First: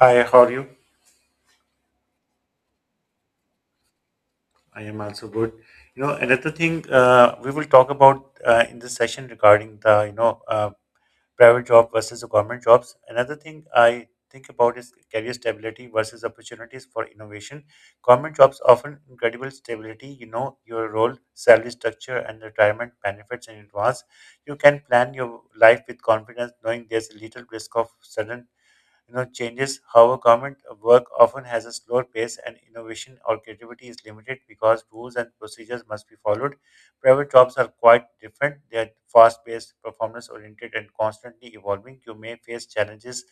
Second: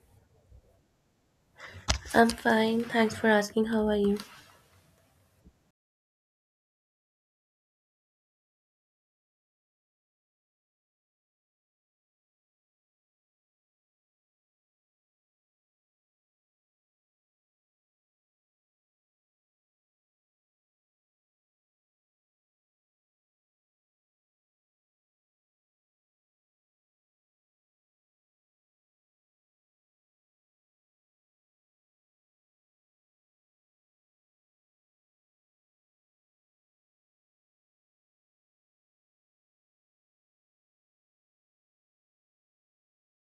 Hi, how are you? I'm fine. Thanks for asking. How are you? I am also good. Another thing we will talk about in this session regarding the private job versus the government jobs. Another thing I think about is career stability versus opportunities for innovation. Government jobs often incredible stability, you know, your role, salary structure, and retirement benefits in advance. You can plan your life with confidence, knowing there's little risk of sudden changes. However, government work often has a slower pace and innovation or creativity is limited because rules and procedures must be followed. Private jobs are quite different. They are fast paced, performance oriented, and constantly evolving. You may face challenges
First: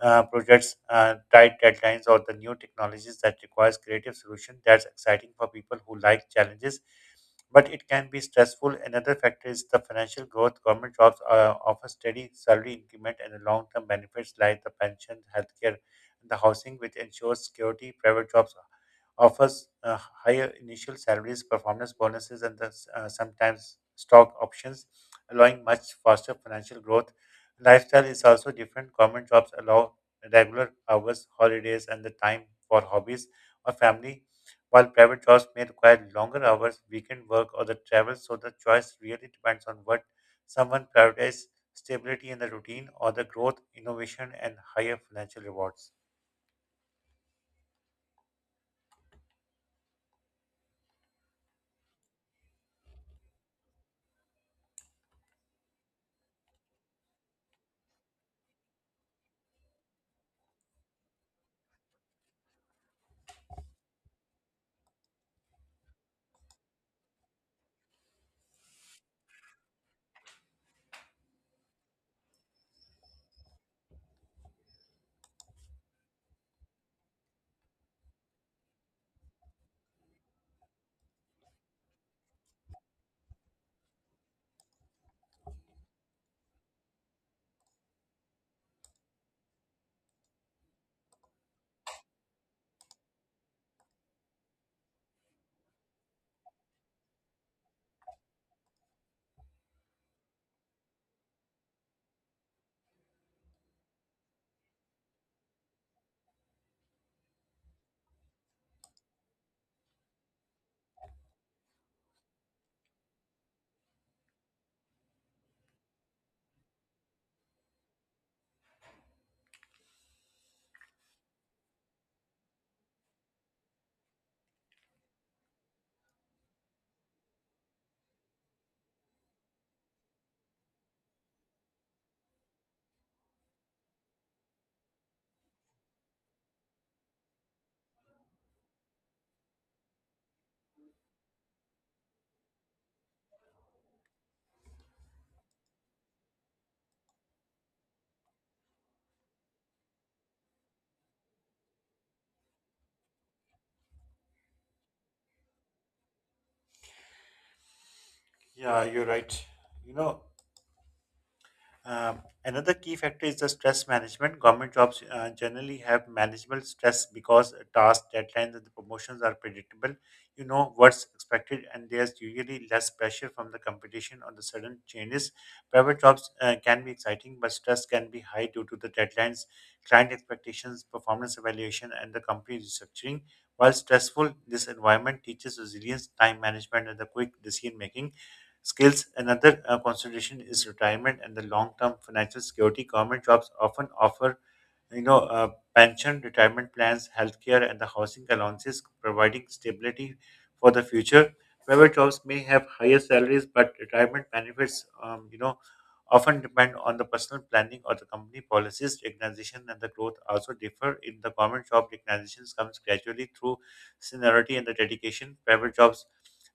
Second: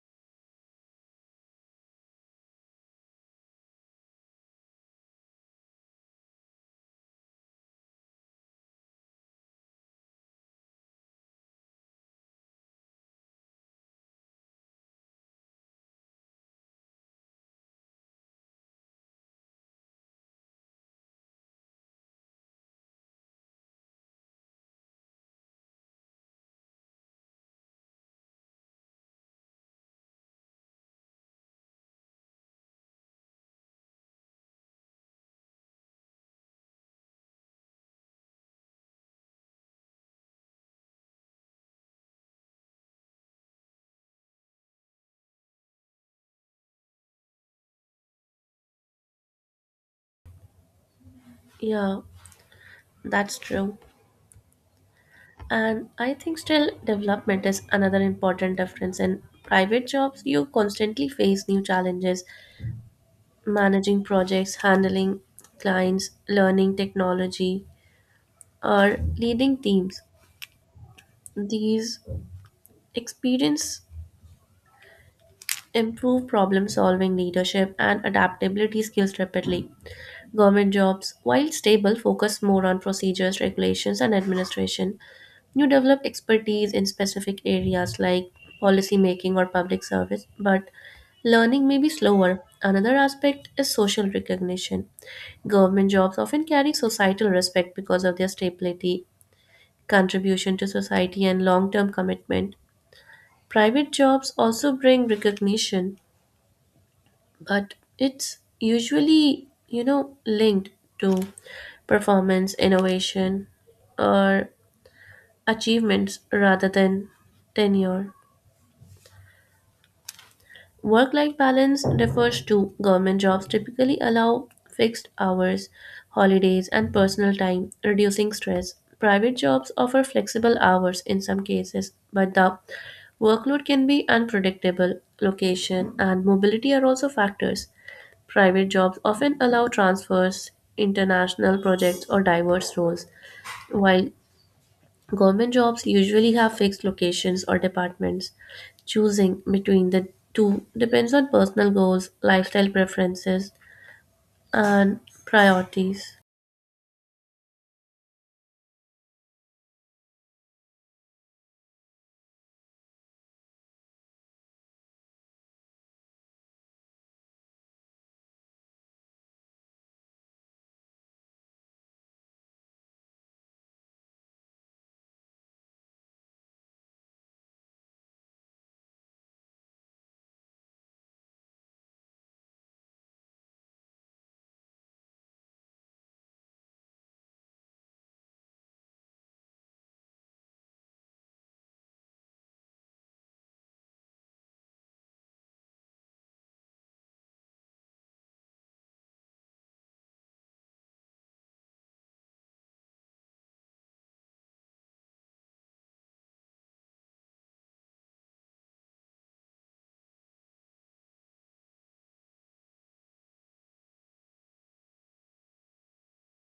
projects, tight deadlines, or the new technologies that requires creative solution. That's exciting for people who like challenges, but it can be stressful. Another factor is the financial growth. Government jobs offer steady salary increment and the long-term benefits like the pension, healthcare, and the housing, which ensures security. Private jobs offers higher initial salaries, performance bonuses, and sometimes stock options, allowing much faster financial growth. Lifestyle is also different. Government jobs allow regular hours, holidays, and the time for hobbies or family, while private jobs may require longer hours, weekend work, or the travel. So the choice really depends on what someone prioritizes stability in the routine or the growth, innovation, and higher financial rewards. Yeah, that's true. And I think skill development is another important difference. In private jobs, you constantly face new challenges, managing projects, handling clients, learning technology, or leading teams. These experience improve problem solving, leadership, and adaptability skills rapidly. Government jobs, while stable, focus more on procedures, regulations, and administration. You develop expertise in specific areas like policy making or public service, but learning may be slower. Another aspect is social recognition. Government jobs often carry societal respect because of their stability, contribution to society, and long term commitment. Private jobs also bring recognition, but it's usually linked to performance, innovation, or achievements rather than tenure. Work life balance refers to government jobs typically allow fixed hours, holidays, and personal time, reducing stress. Private jobs offer flexible hours in some cases, but the workload can be unpredictable. Location and mobility are also factors. Private jobs often allow transfers, international projects, or diverse roles, while government jobs usually have fixed locations or departments. Choosing between the two depends on personal goals, lifestyle preferences, and priorities. Yeah, you're right. You know, Um, Another key factor is the stress management. Government jobs generally have manageable stress because tasks, deadlines, and the promotions are predictable. You know what's expected, and there's usually less pressure from the competition or the sudden changes. Private jobs can be exciting, but stress can be high due to the deadlines, client expectations, performance evaluation, and the company restructuring. While stressful, this environment teaches resilience, time management, and the quick decision making skills. Another consideration is retirement and the long term financial security. Government jobs often offer you know, uh, pension, retirement plans, healthcare, and the housing allowances, providing stability for the future. Private jobs may have higher salaries, but retirement benefits often depend on the personal planning or the company policies. Recognition and the growth also differ. In the government job, recognitions comes gradually through seniority and the dedication. Private jobs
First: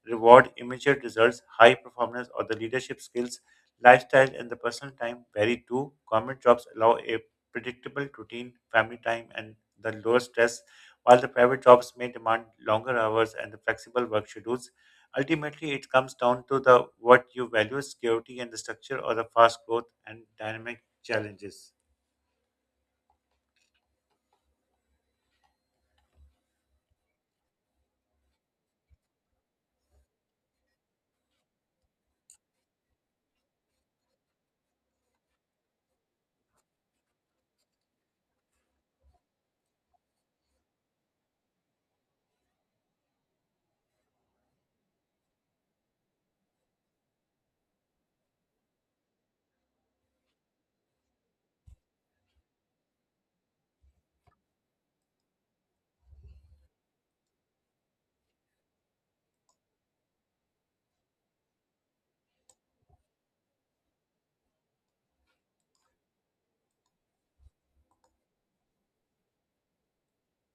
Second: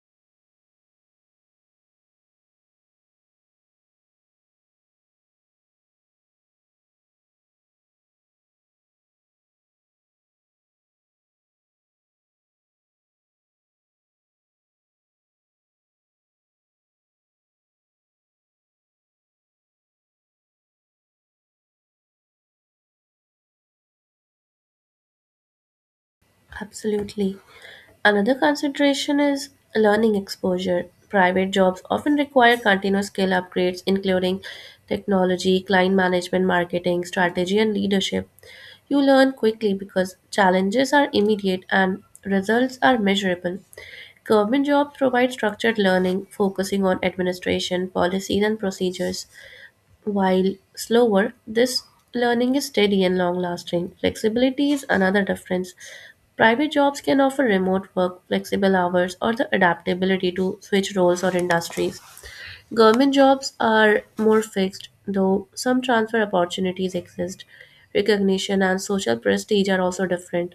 reward immediate results, high performance, or the leadership skills. Lifestyle and the personal time vary too. Government jobs allow a predictable routine, family time, and the lower stress, while the private jobs may demand longer hours and the flexible work schedules. Ultimately, it comes down to the what you value, security and the structure, or the fast growth and dynamic challenges. Absolutely. Another consideration is learning exposure. Private jobs often require continuous skill upgrades, including technology, client management, marketing, strategy, and leadership. You learn quickly because challenges are immediate and results are measurable. Government jobs provide structured learning, focusing on administration, policies, and procedures. While slower, this learning is steady and long lasting. Flexibility is another difference. Private jobs can offer remote work, flexible hours, or the adaptability to switch roles or industries. Government jobs are more fixed, though some transfer opportunities exist. Recognition and social prestige are also different.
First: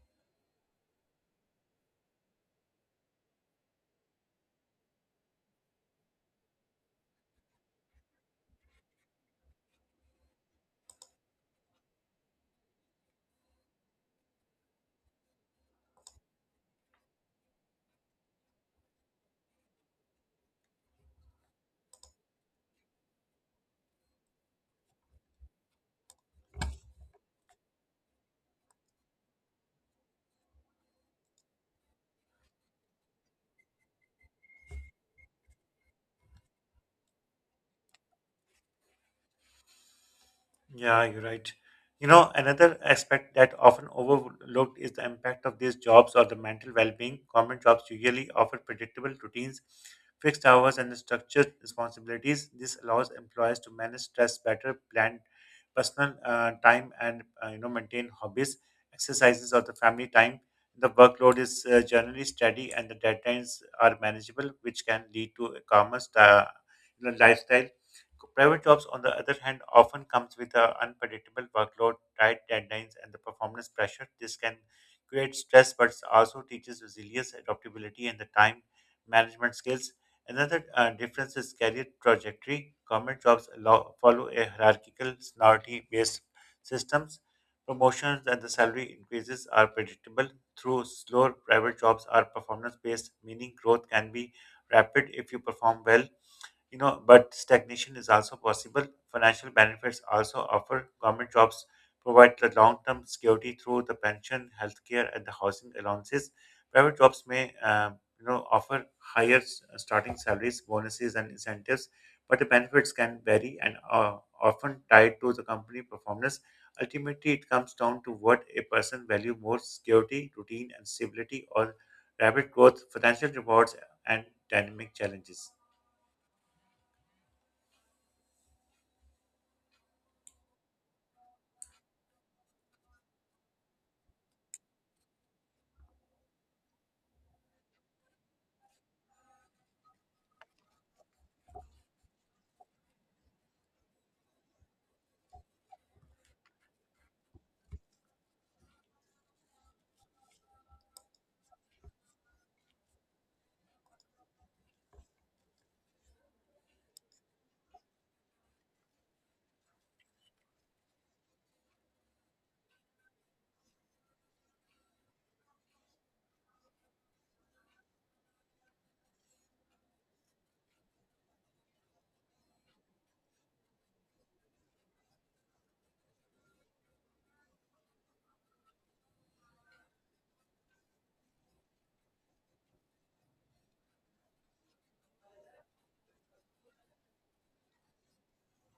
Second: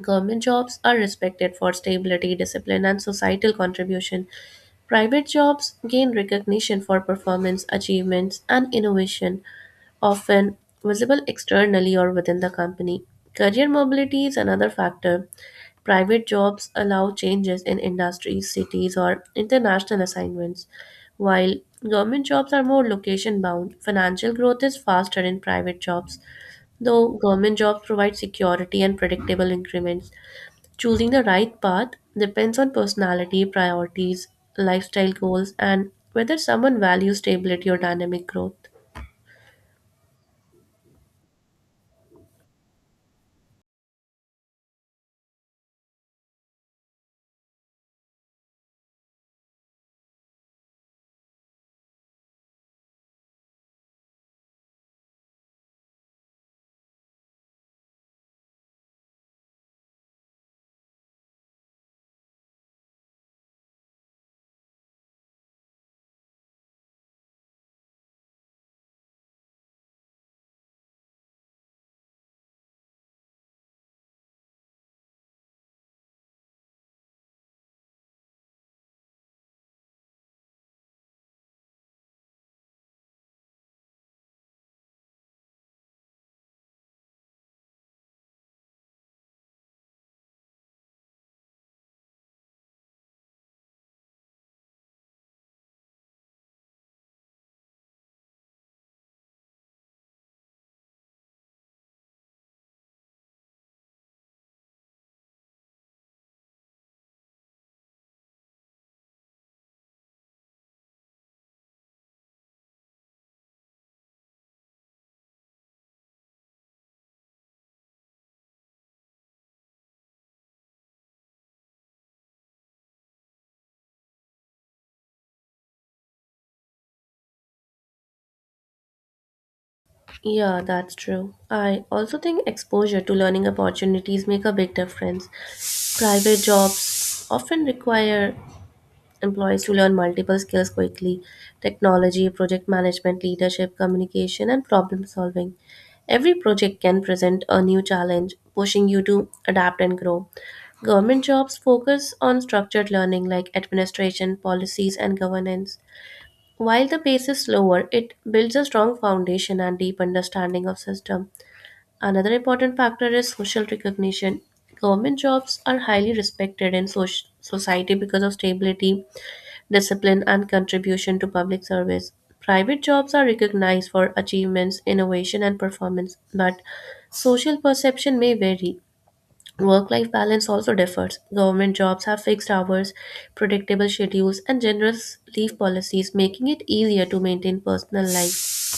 Government jobs are respected for stability, discipline, and societal contribution. Private jobs gain recognition for performance, achievements, and innovation, often visible externally or within the company. Career mobility is another factor. Private jobs allow changes in industries, cities, or international assignments. While government jobs are more location bound, financial growth is faster in private jobs, though government jobs provide security and predictable increments. Choosing the right path depends on personality, priorities, lifestyle goals, and whether someone values stability or dynamic growth. Yeah, you're right. You know, another aspect that often overlooked is the impact of these jobs or the mental well-being. Government jobs usually offer predictable routines, fixed hours, and structured responsibilities. This allows employers to manage stress better, plan personal time, and maintain hobbies, exercises, or the family time. The workload is generally steady, and the deadlines are manageable, which can lead to a lifestyle. Private jobs, on the other hand, often comes with an unpredictable workload, tight deadlines, and the performance pressure. This can create stress, but also teaches resilience, adaptability, and the time management skills. Another difference is career trajectory. Government jobs allow, follow a hierarchical, seniority-based systems. Promotions and the salary increases are predictable. Through slower private jobs are performance-based, meaning growth can be rapid if you perform well, but stagnation is also possible. Financial benefits also offer government jobs provide the long-term security through the pension, healthcare, and the housing allowances. Private jobs may offer higher starting salaries, bonuses, and incentives, but the benefits can vary and are often tied to the company performance. Ultimately, it comes down to what a person value more: security, routine, and stability, or rapid growth, financial rewards, and dynamic challenges. Yeah, that's true. I also think exposure to learning opportunities make a big difference. Private jobs often require employees to learn multiple skills quickly: technology, project management, leadership, communication, and problem solving. Every project can present a new challenge, pushing you to adapt and grow. Government jobs focus on structured learning like administration, policies, and governance. While the pace is slower, it builds a strong foundation and deep understanding of system. Another important factor is social recognition. Government jobs are highly respected in society because of stability, discipline, and contribution to public service. Private jobs are recognized for achievements, innovation, and performance, but social perception may vary. Work life balance also differs. Government jobs have fixed hours, predictable schedules, and generous leave policies, making it easier to maintain personal life.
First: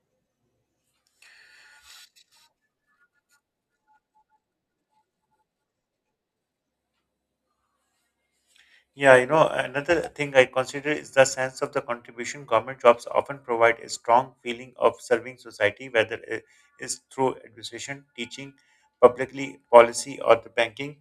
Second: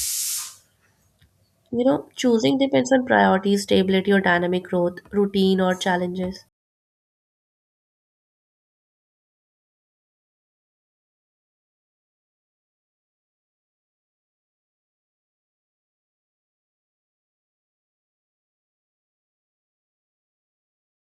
Choosing depends on priorities, stability, or dynamic growth, routine, or challenges. Yeah, you know, another thing I consider is the sense of the contribution. Government jobs often provide a strong feeling of serving society, whether it is through education, teaching, publicly policy, or the banking.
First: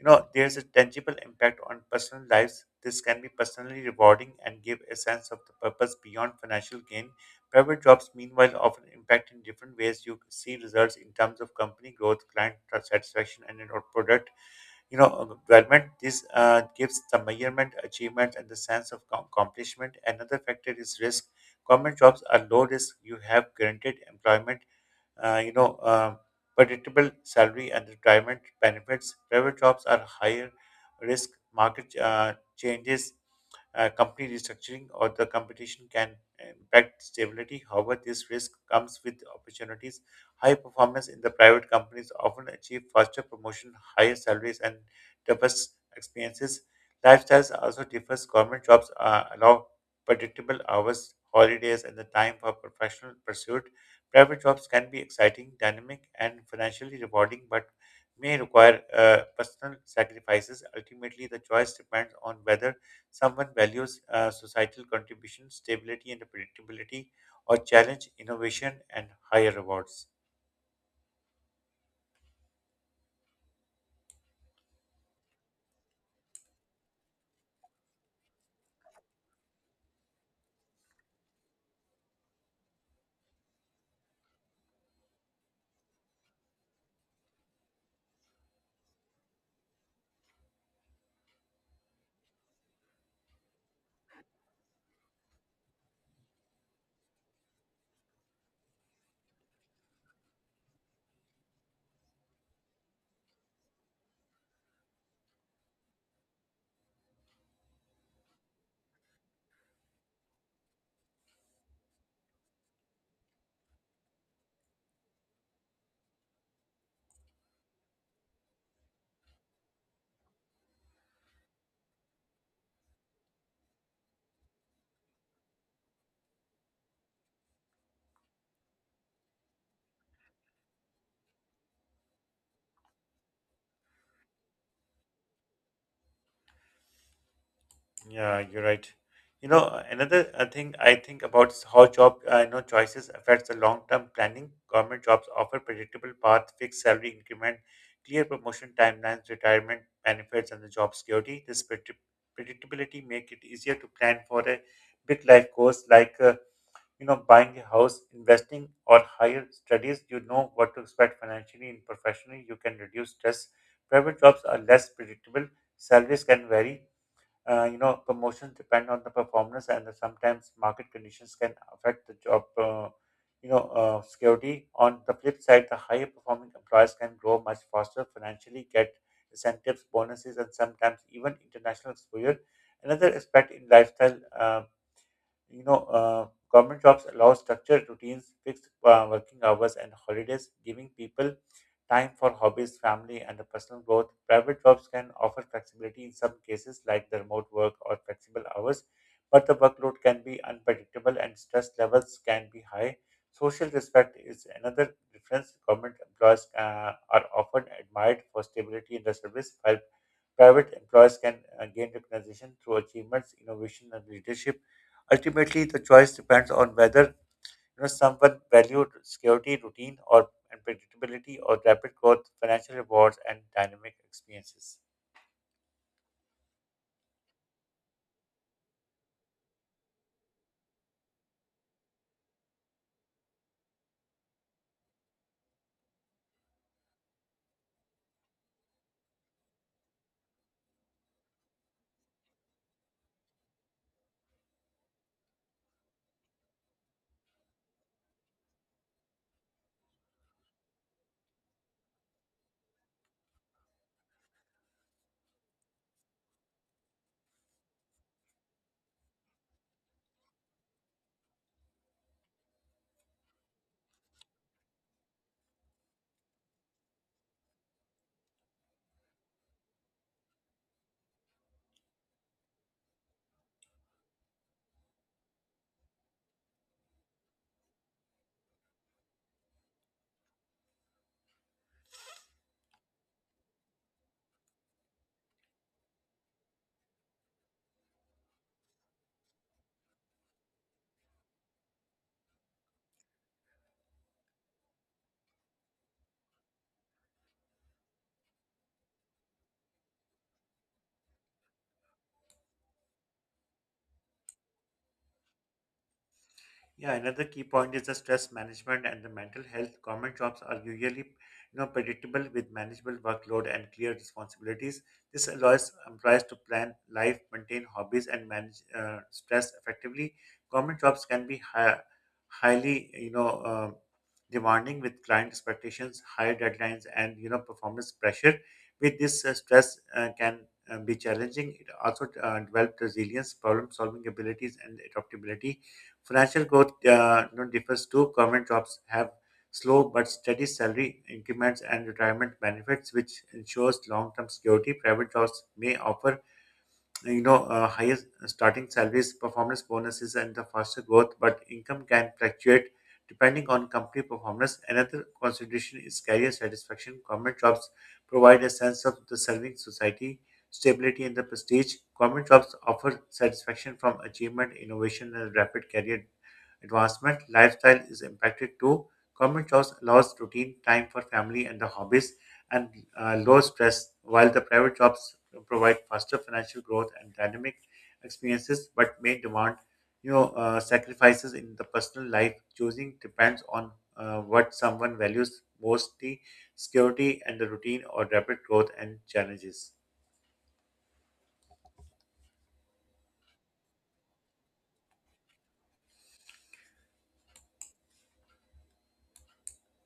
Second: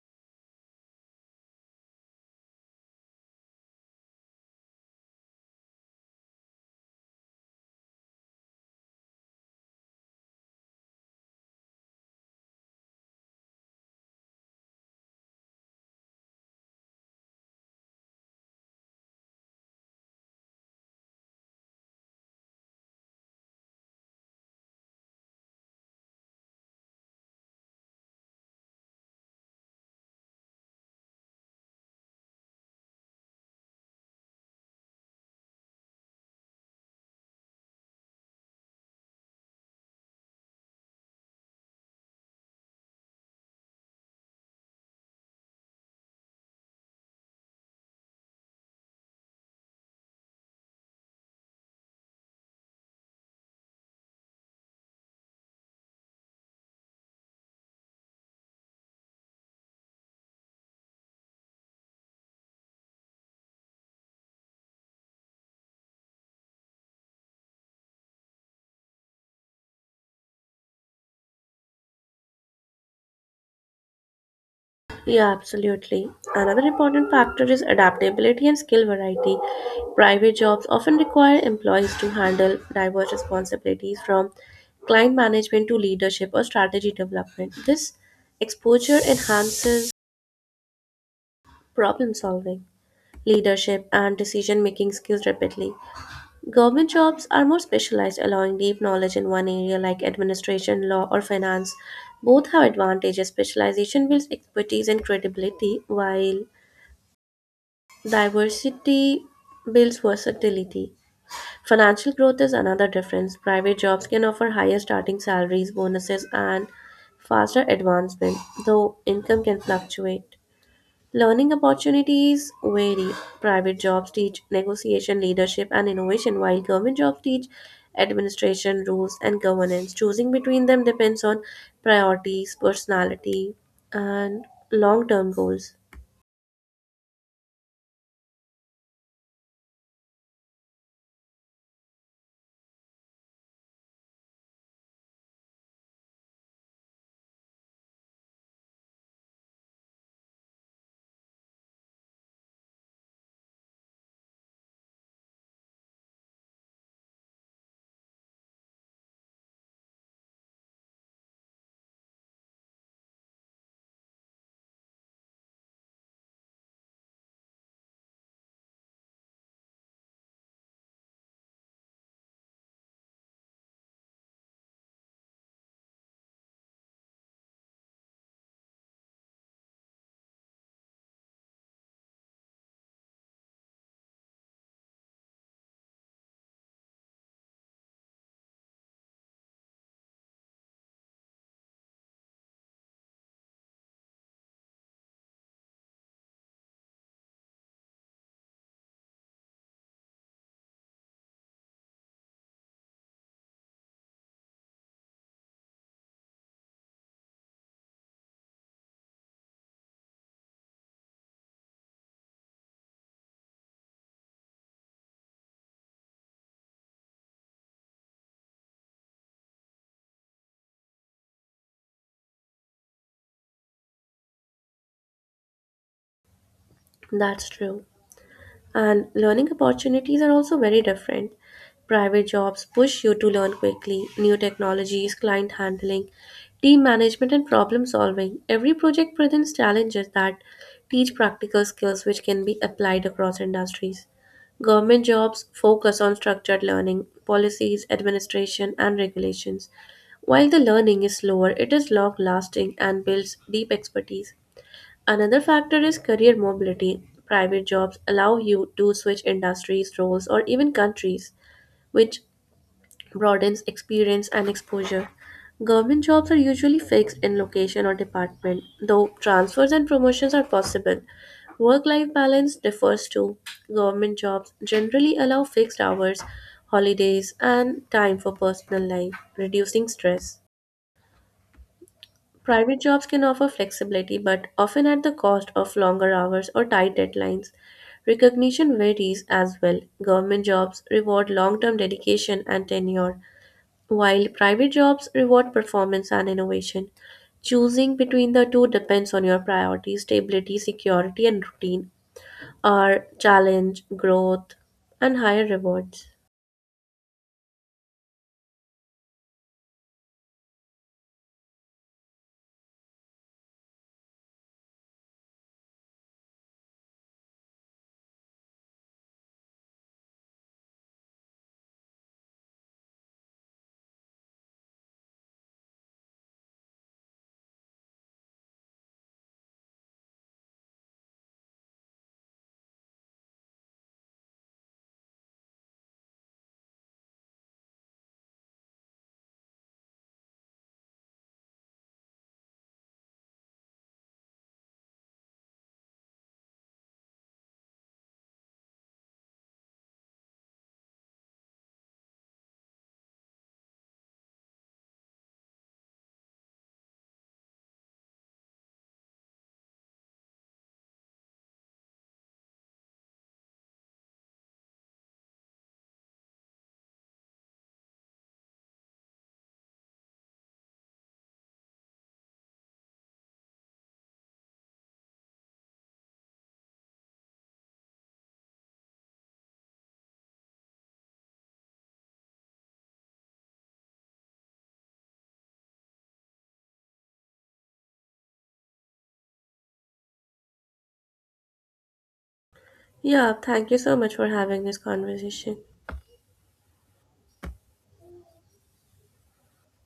You know, there's a tangible impact on personal lives. This can be personally rewarding and give a sense of the purpose beyond financial gain. Private jobs, meanwhile, often impact in different ways. You see results in terms of company growth, client satisfaction, and in our product development. This gives the measurement achievement and the sense of accomplishment. Another factor is risk. Government jobs are low risk. You have guaranteed employment, uh, you know, uh, predictable salary and retirement benefits. Private jobs are higher risk. Market changes, company restructuring, or the competition can impact stability. However, this risk comes with opportunities. High performance in the private companies often achieve faster promotion, higher salaries, and diverse experiences. Lifestyles also differs. Government jobs allow predictable hours, holidays, and the time for professional pursuit. Private jobs can be exciting, dynamic, and financially rewarding, but may require personal sacrifices. Ultimately, the choice depends on whether someone values societal contribution, stability, and predictability, or challenge innovation and higher rewards. Yeah, absolutely. Another important factor is adaptability and skill variety. Private jobs often require employees to handle diverse responsibilities from client management to leadership or strategy development. This exposure enhances problem solving, leadership, and decision making skills rapidly. Government jobs are more specialized, allowing deep knowledge in one area like administration, law, or finance. Both have advantages. Specialization builds expertise and credibility, while diversity builds versatility. Financial growth is another difference. Private jobs can offer higher starting salaries, bonuses, and faster advancement, though income can fluctuate. Learning opportunities vary. Private jobs teach negotiation, leadership, and innovation, while government jobs teach administration, rules, and governance. Choosing between them depends on priorities, personality, and long term goals. Yeah, you're right. Another thing I think about is how job choices affects the long-term planning. Government jobs offer predictable path, fixed salary increment, clear promotion timelines, retirement benefits, and the job security. This predictability make it easier to plan for a big life goals like buying a house, investing, or higher studies. You know what to expect financially and professionally. You can reduce stress. Private jobs are less predictable. Salaries can vary. Promotions depend on the performance and sometimes market conditions can affect the job security. On the flip side, the higher performing employers can grow much faster financially, get incentives, bonuses, and sometimes even international exposure. Another aspect in lifestyle, you know, uh, government jobs allow structured routines, fixed working hours, and holidays, giving people time for hobbies, family, and personal growth. Private jobs can offer flexibility in some cases, like the remote work or flexible hours, but the workload can be unpredictable and stress levels can be high. Social respect is another difference. Government employees are often admired for stability in the service, while private employers can gain recognition through achievements, innovation, and leadership. Ultimately, the choice depends on whether someone valued security, routine, or and predictability, or rapid growth, financial rewards, and dynamic experiences. That's true, and learning opportunities are also very different. Private jobs push you to learn quickly, new technologies, client handling, team management, and problem solving. Every project presents challenges that teach practical skills which can be applied across industries. Government jobs focus on structured learning, policies, administration, and regulations. While the learning is slower, it is long lasting and builds deep expertise. Another factor is career mobility. Private jobs allow you to switch industries, roles, or even countries, which broadens experience and exposure. Government jobs are usually fixed in location or department, though transfers and promotions are possible. Work life balance differs too. Government jobs generally allow fixed hours, holidays, and time for personal life, reducing stress. Private jobs can offer flexibility, but often at the cost of longer hours or tight deadlines. Recognition varies as well. Government jobs reward long term dedication and tenure, while private jobs reward performance and innovation. Choosing between the two depends on your priorities, stability, security, and routine, or challenge, growth, and higher rewards. Yeah, another key point is the stress management and the mental health. Government jobs are usually, you know, predictable with manageable workload and clear responsibilities. This allows employees to plan life, maintain hobbies, and manage stress effectively. Government jobs can be highly, demanding with client expectations, high deadlines, and you know, performance pressure. With this, stress can be challenging. It also develops resilience, problem-solving abilities, and adaptability. Financial growth, you know, differs too. Government jobs have slow but steady salary increments and retirement benefits, which ensures long-term security. Private jobs may offer higher starting salaries, performance bonuses, and the faster growth, but income can fluctuate depending on company performance. Another consideration is career satisfaction. Government jobs provide a sense of the serving society, stability and the prestige. Government jobs offer satisfaction from achievement, innovation, and rapid career advancement. Lifestyle is impacted too. Common jobs allows routine time for family and the hobbies and low stress, while the private jobs provide faster financial growth and dynamic experiences, but may demand sacrifices in the personal life. Choosing depends on what someone values mostly security and the routine or rapid growth and challenges. Yeah, thank you so much for having this conversation.